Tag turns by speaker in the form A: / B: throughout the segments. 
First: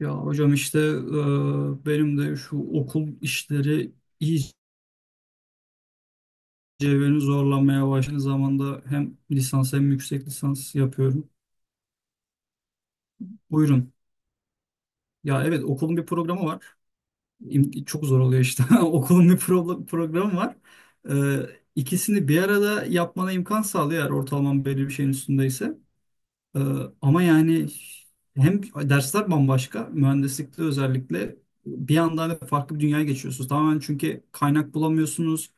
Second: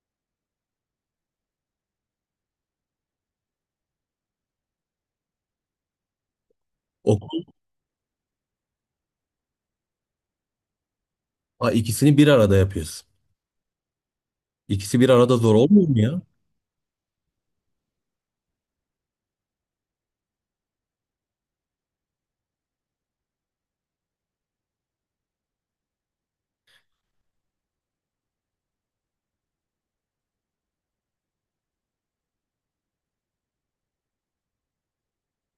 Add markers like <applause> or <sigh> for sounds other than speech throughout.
A: Ya hocam işte benim de şu okul işleri iyice beni
B: Okul,
A: zorlamaya başladı. Zamanda hem lisans hem yüksek lisans yapıyorum.
B: ha, ikisini bir arada yapıyorsun.
A: Buyurun.
B: İkisi bir arada
A: Ya
B: zor
A: evet
B: olmuyor
A: okulun
B: mu
A: bir
B: ya?
A: programı var. Çok zor oluyor işte. <laughs> Okulun bir programı var. E, ikisini bir arada yapmana imkan sağlıyor eğer ortalaman belli bir şeyin üstündeyse. E, Ama yani hem dersler bambaşka. Mühendislikte özellikle bir anda hani farklı bir dünyaya geçiyorsunuz. Tamamen çünkü kaynak bulamıyorsunuz.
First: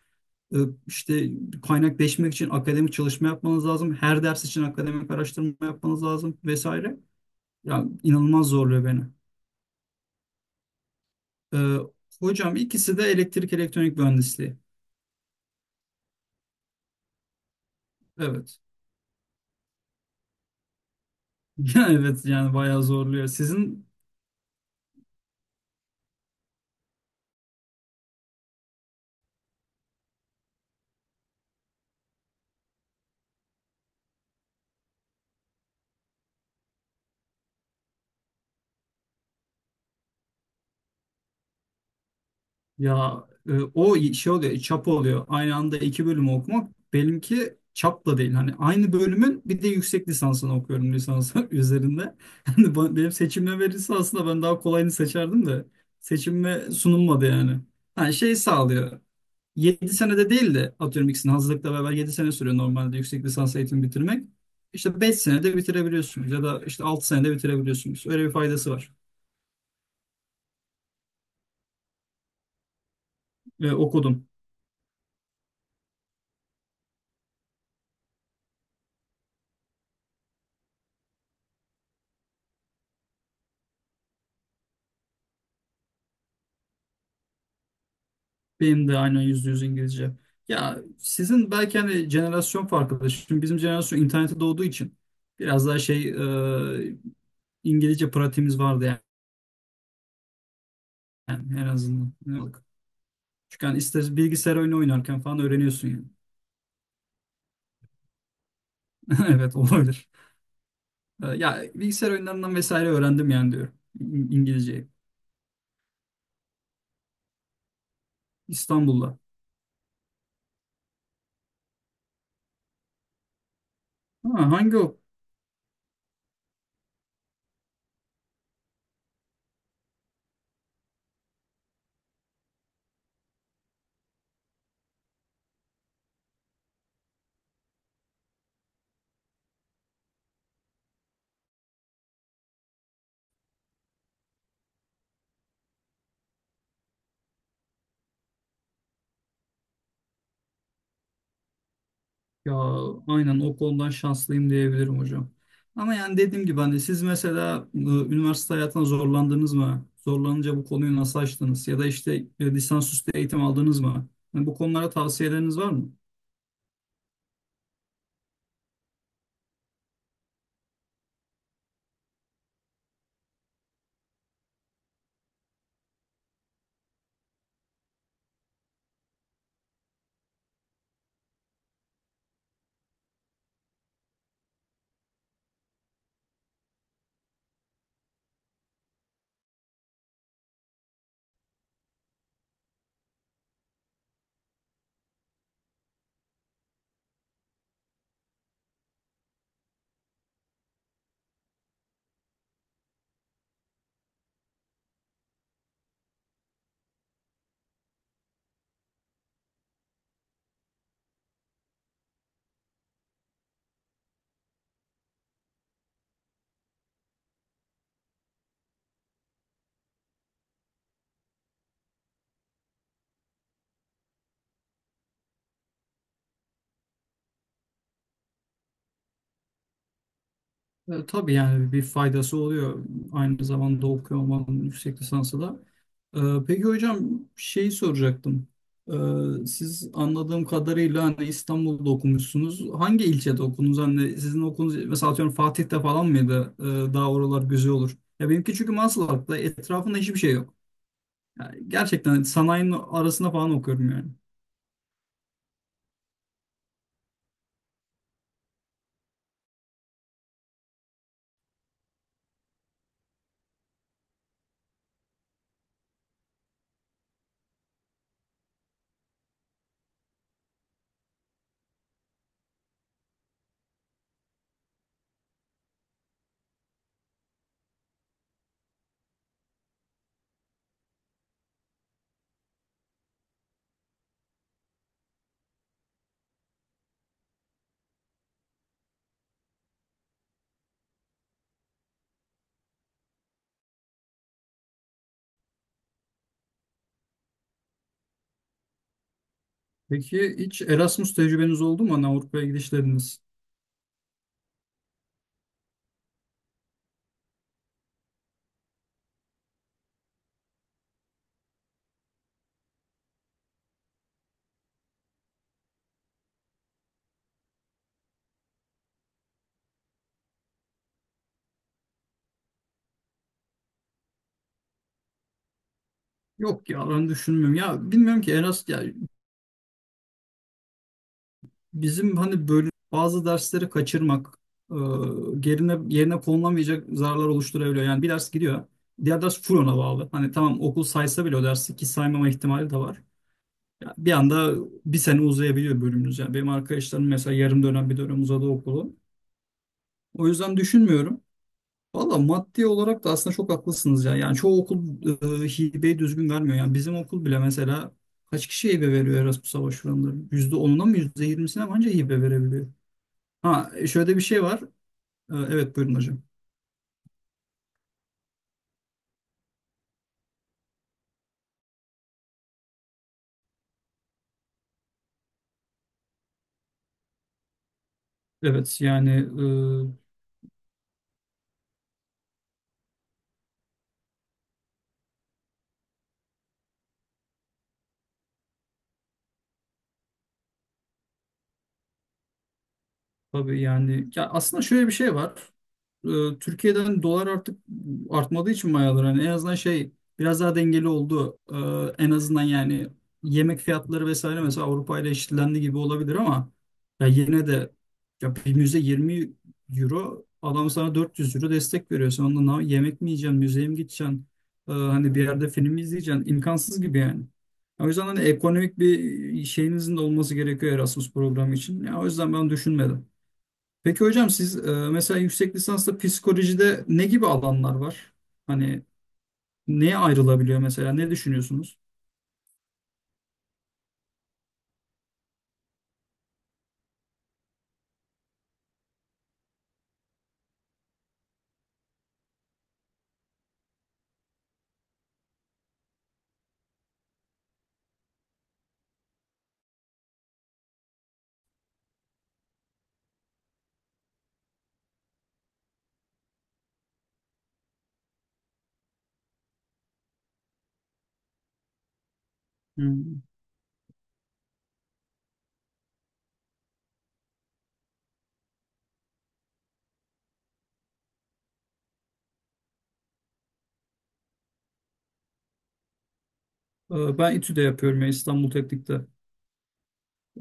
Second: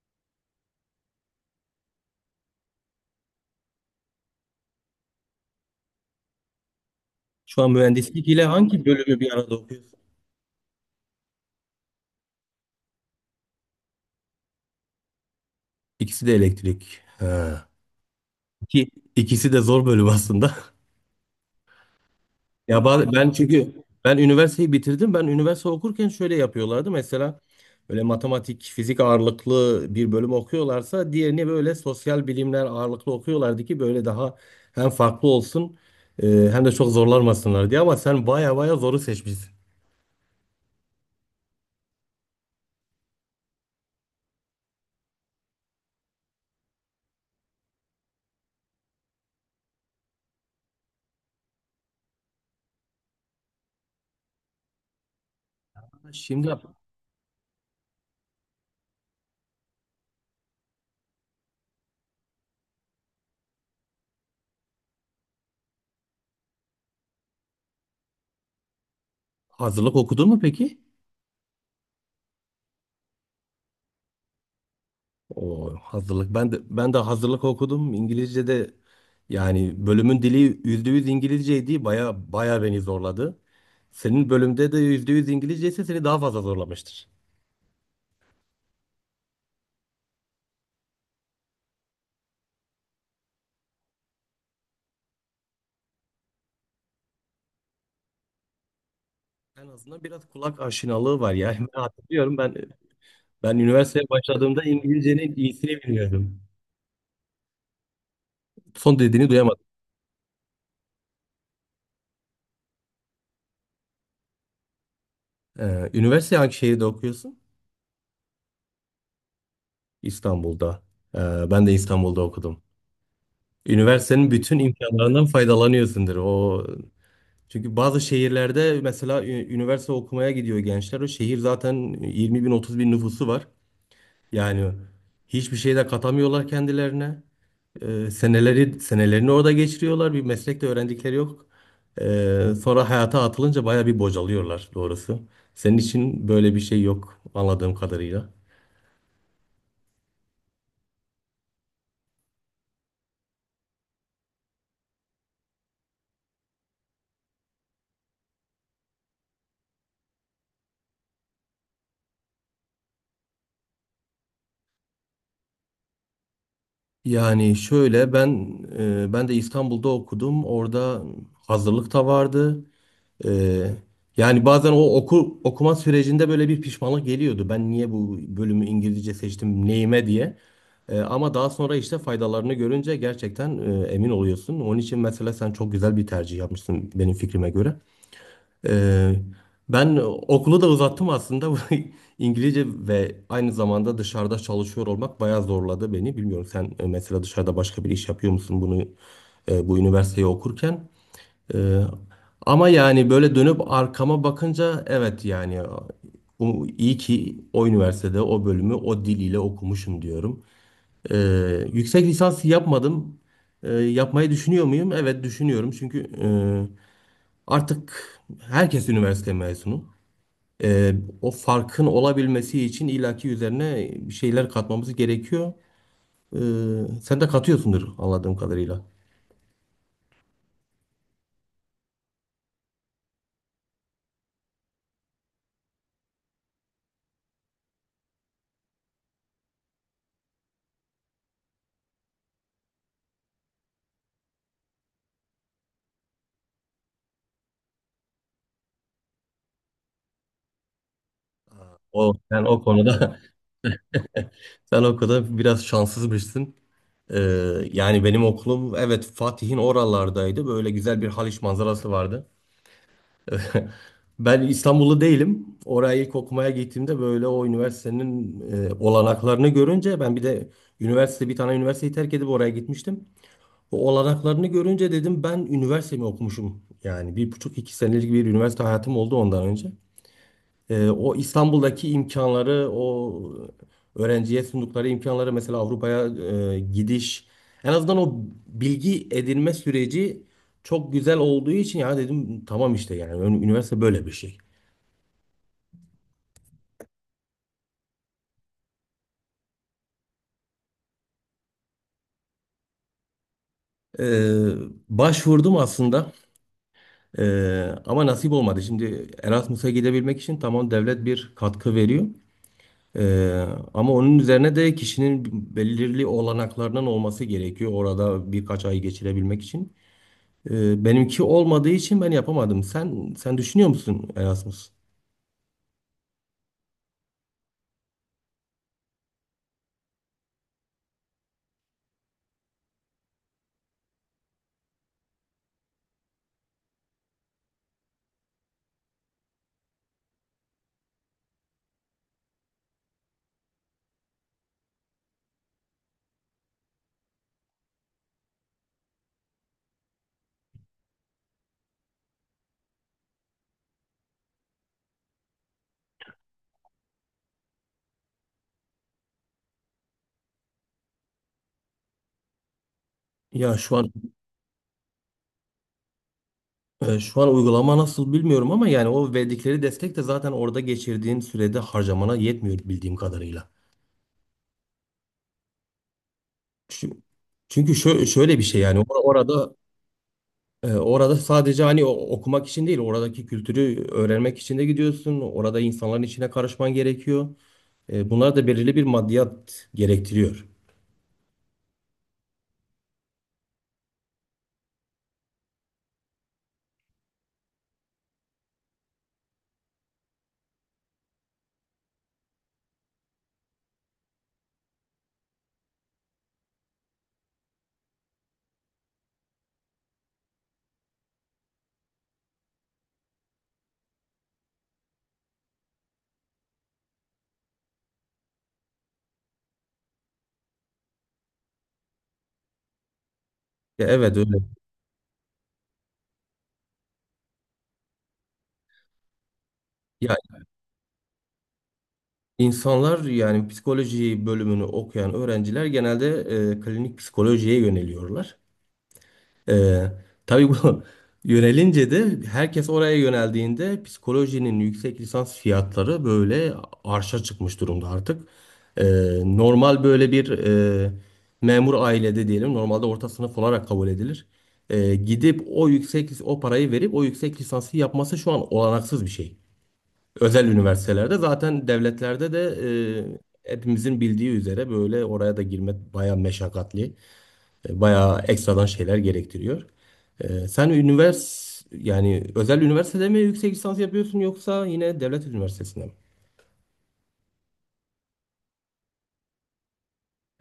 A: E, işte kaynakleşmek için akademik çalışma yapmanız lazım. Her ders için akademik araştırma yapmanız lazım vesaire.
B: Şu an
A: Ya
B: mühendislik ile
A: inanılmaz
B: hangi
A: zorluyor beni.
B: bölümü bir arada okuyorsun?
A: E, Hocam ikisi de elektrik elektronik mühendisliği.
B: İkisi de elektrik. Ha.
A: Evet.
B: İki, ikisi de zor bölüm aslında. <laughs>
A: <laughs> Evet yani bayağı
B: Ya
A: zorluyor.
B: ben çünkü
A: Sizin
B: ben üniversiteyi bitirdim. Ben üniversite okurken şöyle yapıyorlardı. Mesela böyle matematik, fizik ağırlıklı bir bölüm okuyorlarsa diğerini böyle sosyal bilimler ağırlıklı okuyorlardı ki böyle daha hem farklı olsun hem de çok zorlanmasınlar diye. Ama sen baya baya zoru seçmişsin.
A: ya o şey oluyor, çap oluyor. Aynı anda iki bölümü okumak benimki çapla değil. Hani aynı bölümün bir de yüksek lisansını okuyorum lisans <laughs> üzerinde. Hani benim seçimime verirse aslında ben daha kolayını seçerdim de
B: Şimdi
A: seçimime sunulmadı yani. Yani şey sağlıyor. 7 senede değil de atıyorum ikisini hazırlıkla beraber 7 sene sürüyor normalde yüksek lisans eğitimi bitirmek. İşte 5 senede bitirebiliyorsunuz ya da işte 6 senede bitirebiliyorsunuz. Öyle bir faydası var.
B: hazırlık okudun mu peki?
A: Okudum.
B: O hazırlık. Ben de hazırlık okudum. İngilizce'de yani bölümün dili %100 İngilizceydi. Baya baya beni zorladı. Senin bölümde de %100 İngilizce ise seni daha fazla zorlamıştır.
A: Benim de aynen yüzde yüz İngilizce. Ya sizin belki hani jenerasyon farkıdır. Şimdi bizim jenerasyon internete doğduğu için biraz daha şey e, İngilizce pratiğimiz vardı yani,
B: En azından biraz kulak aşinalığı var ya. <laughs>
A: yani en
B: Ben
A: azından.
B: hatırlıyorum
A: Ne
B: ben
A: olacak?
B: ben
A: Çünkü hani
B: üniversiteye
A: ister bilgisayar
B: başladığımda
A: oyunu oynarken
B: İngilizcenin
A: falan
B: iyisini
A: öğreniyorsun yani.
B: bilmiyordum. Son
A: <laughs>
B: dediğini
A: Evet
B: duyamadım.
A: olabilir. Ya bilgisayar oyunlarından vesaire öğrendim yani diyorum İngilizceyi.
B: Üniversite hangi şehirde okuyorsun?
A: İstanbul'da.
B: İstanbul'da. Ben de İstanbul'da okudum. Üniversitenin
A: Ha,
B: bütün
A: hangi
B: imkanlarından faydalanıyorsundur. O çünkü bazı şehirlerde mesela üniversite okumaya gidiyor gençler. O şehir zaten 20 bin 30 bin nüfusu var. Yani hiçbir şey de katamıyorlar kendilerine. Seneleri senelerini orada geçiriyorlar. Bir meslek de öğrendikleri yok. Sonra hayata atılınca baya bir bocalıyorlar doğrusu. Senin için böyle bir şey yok anladığım kadarıyla.
A: ya aynen o konudan şanslıyım diyebilirim hocam. Ama yani dediğim gibi hani siz mesela üniversite hayatına zorlandınız mı? Zorlanınca bu konuyu nasıl açtınız? Ya da işte lisansüstü eğitim aldınız mı? Yani bu konulara tavsiyeleriniz var mı?
B: Yani şöyle ben ben de İstanbul'da okudum. Orada hazırlık da vardı. Ee, Yani bazen okuma sürecinde böyle bir pişmanlık geliyordu. Ben niye bu bölümü İngilizce seçtim, neyime diye. Ama daha sonra işte faydalarını görünce gerçekten emin oluyorsun. Onun için mesela sen çok güzel bir tercih yapmışsın benim fikrime göre. Ee, Ben okulu da uzattım aslında. <laughs> Bu İngilizce ve aynı zamanda dışarıda çalışıyor olmak bayağı zorladı beni. Bilmiyorum sen mesela dışarıda başka bir iş yapıyor musun bunu bu üniversiteyi okurken? Ee, Ama yani böyle dönüp arkama bakınca evet yani iyi ki o üniversitede o bölümü o diliyle okumuşum diyorum. Yüksek lisans yapmadım. Yapmayı düşünüyor muyum? Evet düşünüyorum çünkü artık herkes üniversite mezunu. Ee, O farkın olabilmesi için illaki üzerine bir şeyler katmamız gerekiyor. Ee, Sen de katıyorsundur anladığım kadarıyla.
A: Tabii yani bir faydası oluyor. Aynı zamanda okuyor olmanın yüksek lisansı da. Ee, Peki hocam şeyi soracaktım. Siz anladığım kadarıyla hani İstanbul'da okumuşsunuz. Hangi ilçede okudunuz? Hani sizin okulunuz mesela atıyorum Fatih'te falan mıydı? Daha oralar güzel olur. Ya benimki çünkü Maslak'ta etrafında hiçbir şey yok. Yani
B: O,
A: gerçekten
B: sen o
A: sanayinin
B: konuda
A: arasında falan okuyorum yani.
B: <laughs> sen o konuda biraz şanssızmışsın. Ee, Yani benim okulum evet Fatih'in oralardaydı. Böyle güzel bir Haliç manzarası vardı. Ben İstanbullu değilim. Oraya ilk okumaya gittiğimde böyle o üniversitenin olanaklarını görünce ben bir de bir tane üniversiteyi terk edip oraya gitmiştim. O olanaklarını görünce dedim ben üniversitemi okumuşum. Yani bir buçuk iki senelik bir üniversite hayatım oldu ondan önce. O İstanbul'daki imkanları, o öğrenciye sundukları imkanları mesela Avrupa'ya gidiş, en azından o bilgi edinme süreci çok güzel olduğu için ya dedim tamam işte yani üniversite böyle bir şey.
A: Peki hiç Erasmus tecrübeniz oldu mu? Hani Avrupa'ya gidişleriniz?
B: Ee, Başvurdum aslında. Ama nasip olmadı. Şimdi Erasmus'a gidebilmek için tamam devlet bir katkı veriyor. Ee, Ama onun üzerine de kişinin belirli olanaklarının olması gerekiyor orada birkaç ay geçirebilmek için. Benimki olmadığı için ben yapamadım. Sen düşünüyor musun Erasmus?
A: Yok ya ben düşünmüyorum. Ya bilmiyorum ki Erasmus ya bizim hani böyle bazı dersleri kaçırmak, e, yerine konulamayacak zararlar oluşturabiliyor. Yani bir ders gidiyor, diğer ders full ona bağlı. Hani tamam okul saysa bile o dersi ki saymama ihtimali de var. Ya bir anda bir sene uzayabiliyor bölümümüz. Yani benim arkadaşlarım mesela yarım dönem bir dönem uzadı okulu. O yüzden düşünmüyorum. Valla maddi olarak da aslında çok haklısınız ya. Yani çoğu okul hibeyi düzgün vermiyor. Yani bizim okul bile mesela kaç kişiye hibe veriyor Erasmus'a başvuranların? %10'una mı %20'sine mi anca hibe verebiliyor?
B: Ya
A: Ha
B: şu an
A: şöyle bir şey var. Evet buyurun hocam.
B: şu an uygulama nasıl bilmiyorum ama yani o verdikleri destek de zaten orada geçirdiğin sürede harcamana yetmiyor bildiğim kadarıyla. Çünkü, çünkü şöyle bir şey yani
A: Evet yani e,
B: orada orada sadece hani okumak için değil oradaki kültürü öğrenmek için de gidiyorsun. Orada insanların içine karışman gerekiyor. E, bunlar da belirli bir maddiyat gerektiriyor.
A: tabii yani ya aslında şöyle bir şey var. Türkiye'den dolar artık artmadığı için mayalar hani en azından şey biraz daha dengeli oldu. En azından yani yemek fiyatları vesaire mesela Avrupa ile eşitlendi gibi olabilir ama ya yine de ya bir müze 20 euro adam sana 400 euro destek veriyor. Sen ondan yemek mi yiyeceksin, müzeye mi gideceksin? Hani bir yerde film mi izleyeceksin? İmkansız gibi yani. O yüzden hani ekonomik bir şeyinizin de olması gerekiyor Erasmus programı için. Ya o yüzden ben düşünmedim.
B: Ya
A: Peki
B: evet
A: hocam
B: öyle.
A: siz mesela yüksek lisansta psikolojide ne gibi alanlar var? Hani neye
B: Ya
A: ayrılabiliyor mesela? Ne düşünüyorsunuz?
B: insanlar yani psikoloji bölümünü okuyan öğrenciler genelde klinik psikolojiye yöneliyorlar. E, tabii bu <laughs> yönelince de herkes oraya yöneldiğinde psikolojinin yüksek lisans fiyatları böyle arşa çıkmış durumda artık. E, normal böyle bir e, memur ailede diyelim normalde orta sınıf olarak kabul edilir. E, gidip o yüksek o parayı verip o yüksek lisansı yapması şu an olanaksız bir şey. Özel üniversitelerde zaten devletlerde de
A: Hmm.
B: hepimizin bildiği üzere böyle oraya da girmek bayağı meşakkatli, bayağı ekstradan şeyler gerektiriyor. E, sen üniversite yani özel üniversitede mi yüksek lisans yapıyorsun yoksa yine devlet üniversitesinde mi?
A: Ben İTÜ'de yapıyorum ya İstanbul Teknik'te.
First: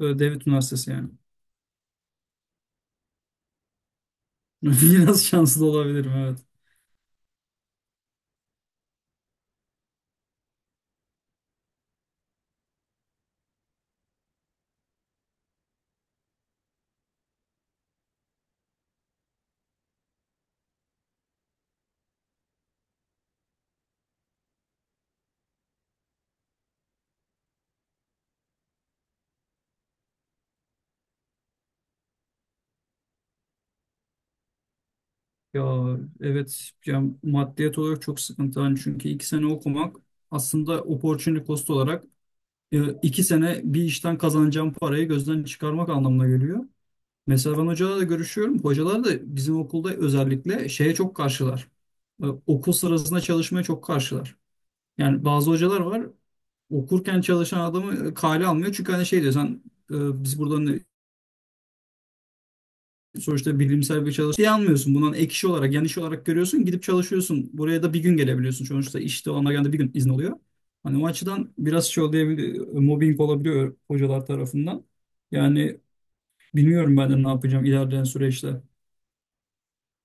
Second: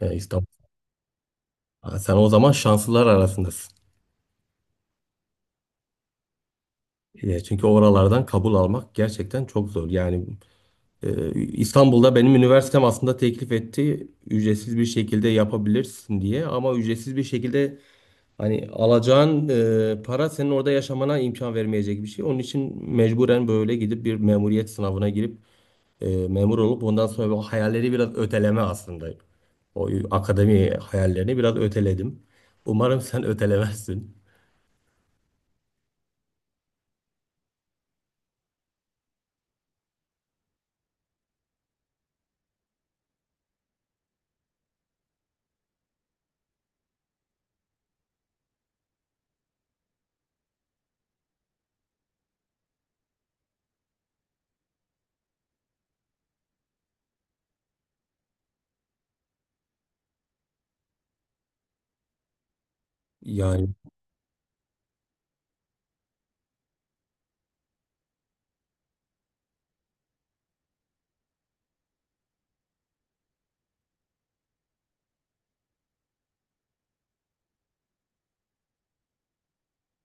B: E, İstanbul.
A: Devlet Üniversitesi yani.
B: Ha, sen o zaman şanslılar arasındasın.
A: <laughs> Biraz şanslı olabilirim evet.
B: E, çünkü oralardan kabul almak gerçekten çok zor. Yani İstanbul'da benim üniversitem aslında teklif etti ücretsiz bir şekilde yapabilirsin diye ama ücretsiz bir şekilde hani alacağın para senin orada yaşamana imkan vermeyecek bir şey. Onun için mecburen böyle gidip bir memuriyet sınavına girip memur olup ondan sonra o hayalleri biraz öteleme aslında. O akademi hayallerini biraz öteledim. Umarım sen ötelemezsin.
A: Ya evet ya maddiyat olarak çok sıkıntı hani çünkü iki sene okumak aslında opportunity cost olarak iki sene bir işten kazanacağım parayı gözden çıkarmak anlamına geliyor. Mesela ben hocalarla görüşüyorum. Hocalar da bizim okulda özellikle şeye çok karşılar. Okul sırasında çalışmaya çok karşılar. Yani bazı hocalar var okurken çalışan adamı kale almıyor. Çünkü hani şey diyor sen biz burada sonuçta
B: Yani
A: bilimsel bir çalışma şey almıyorsun. Bundan ek iş olarak, yan iş olarak görüyorsun. Gidip çalışıyorsun. Buraya da bir gün gelebiliyorsun. Sonuçta işte ona genelde bir gün izin oluyor. Hani o açıdan biraz şey olabiliyor, mobbing olabiliyor hocalar tarafından. Yani bilmiyorum ben de ne yapacağım ilerleyen süreçte.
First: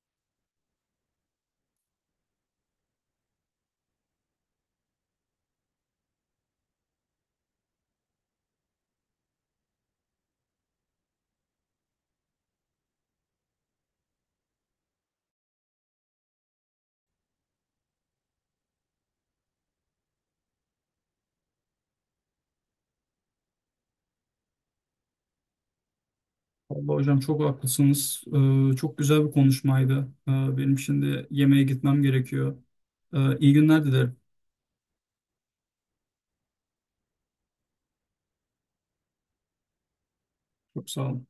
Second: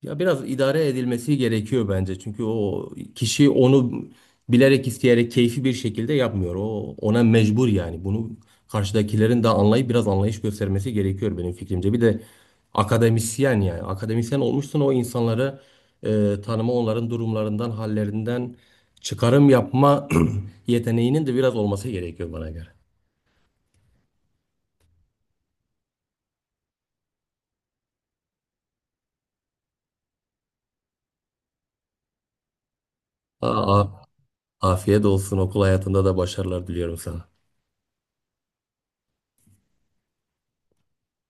B: ya biraz idare edilmesi gerekiyor bence. Çünkü o kişi onu bilerek isteyerek keyfi bir şekilde yapmıyor. O ona mecbur yani. Bunu karşıdakilerin de anlayıp biraz anlayış göstermesi gerekiyor benim fikrimce. Bir de akademisyen yani. Akademisyen olmuşsun o insanları tanıma, onların durumlarından, hallerinden çıkarım yapma <clears throat> yeteneğinin de biraz olması gerekiyor bana göre.
A: Vallahi hocam çok haklısınız. Çok güzel bir konuşmaydı. Benim şimdi yemeğe gitmem gerekiyor. İyi
B: Aa,
A: günler dilerim.
B: afiyet olsun. Okul hayatında da başarılar diliyorum sana.
A: Çok sağ olun.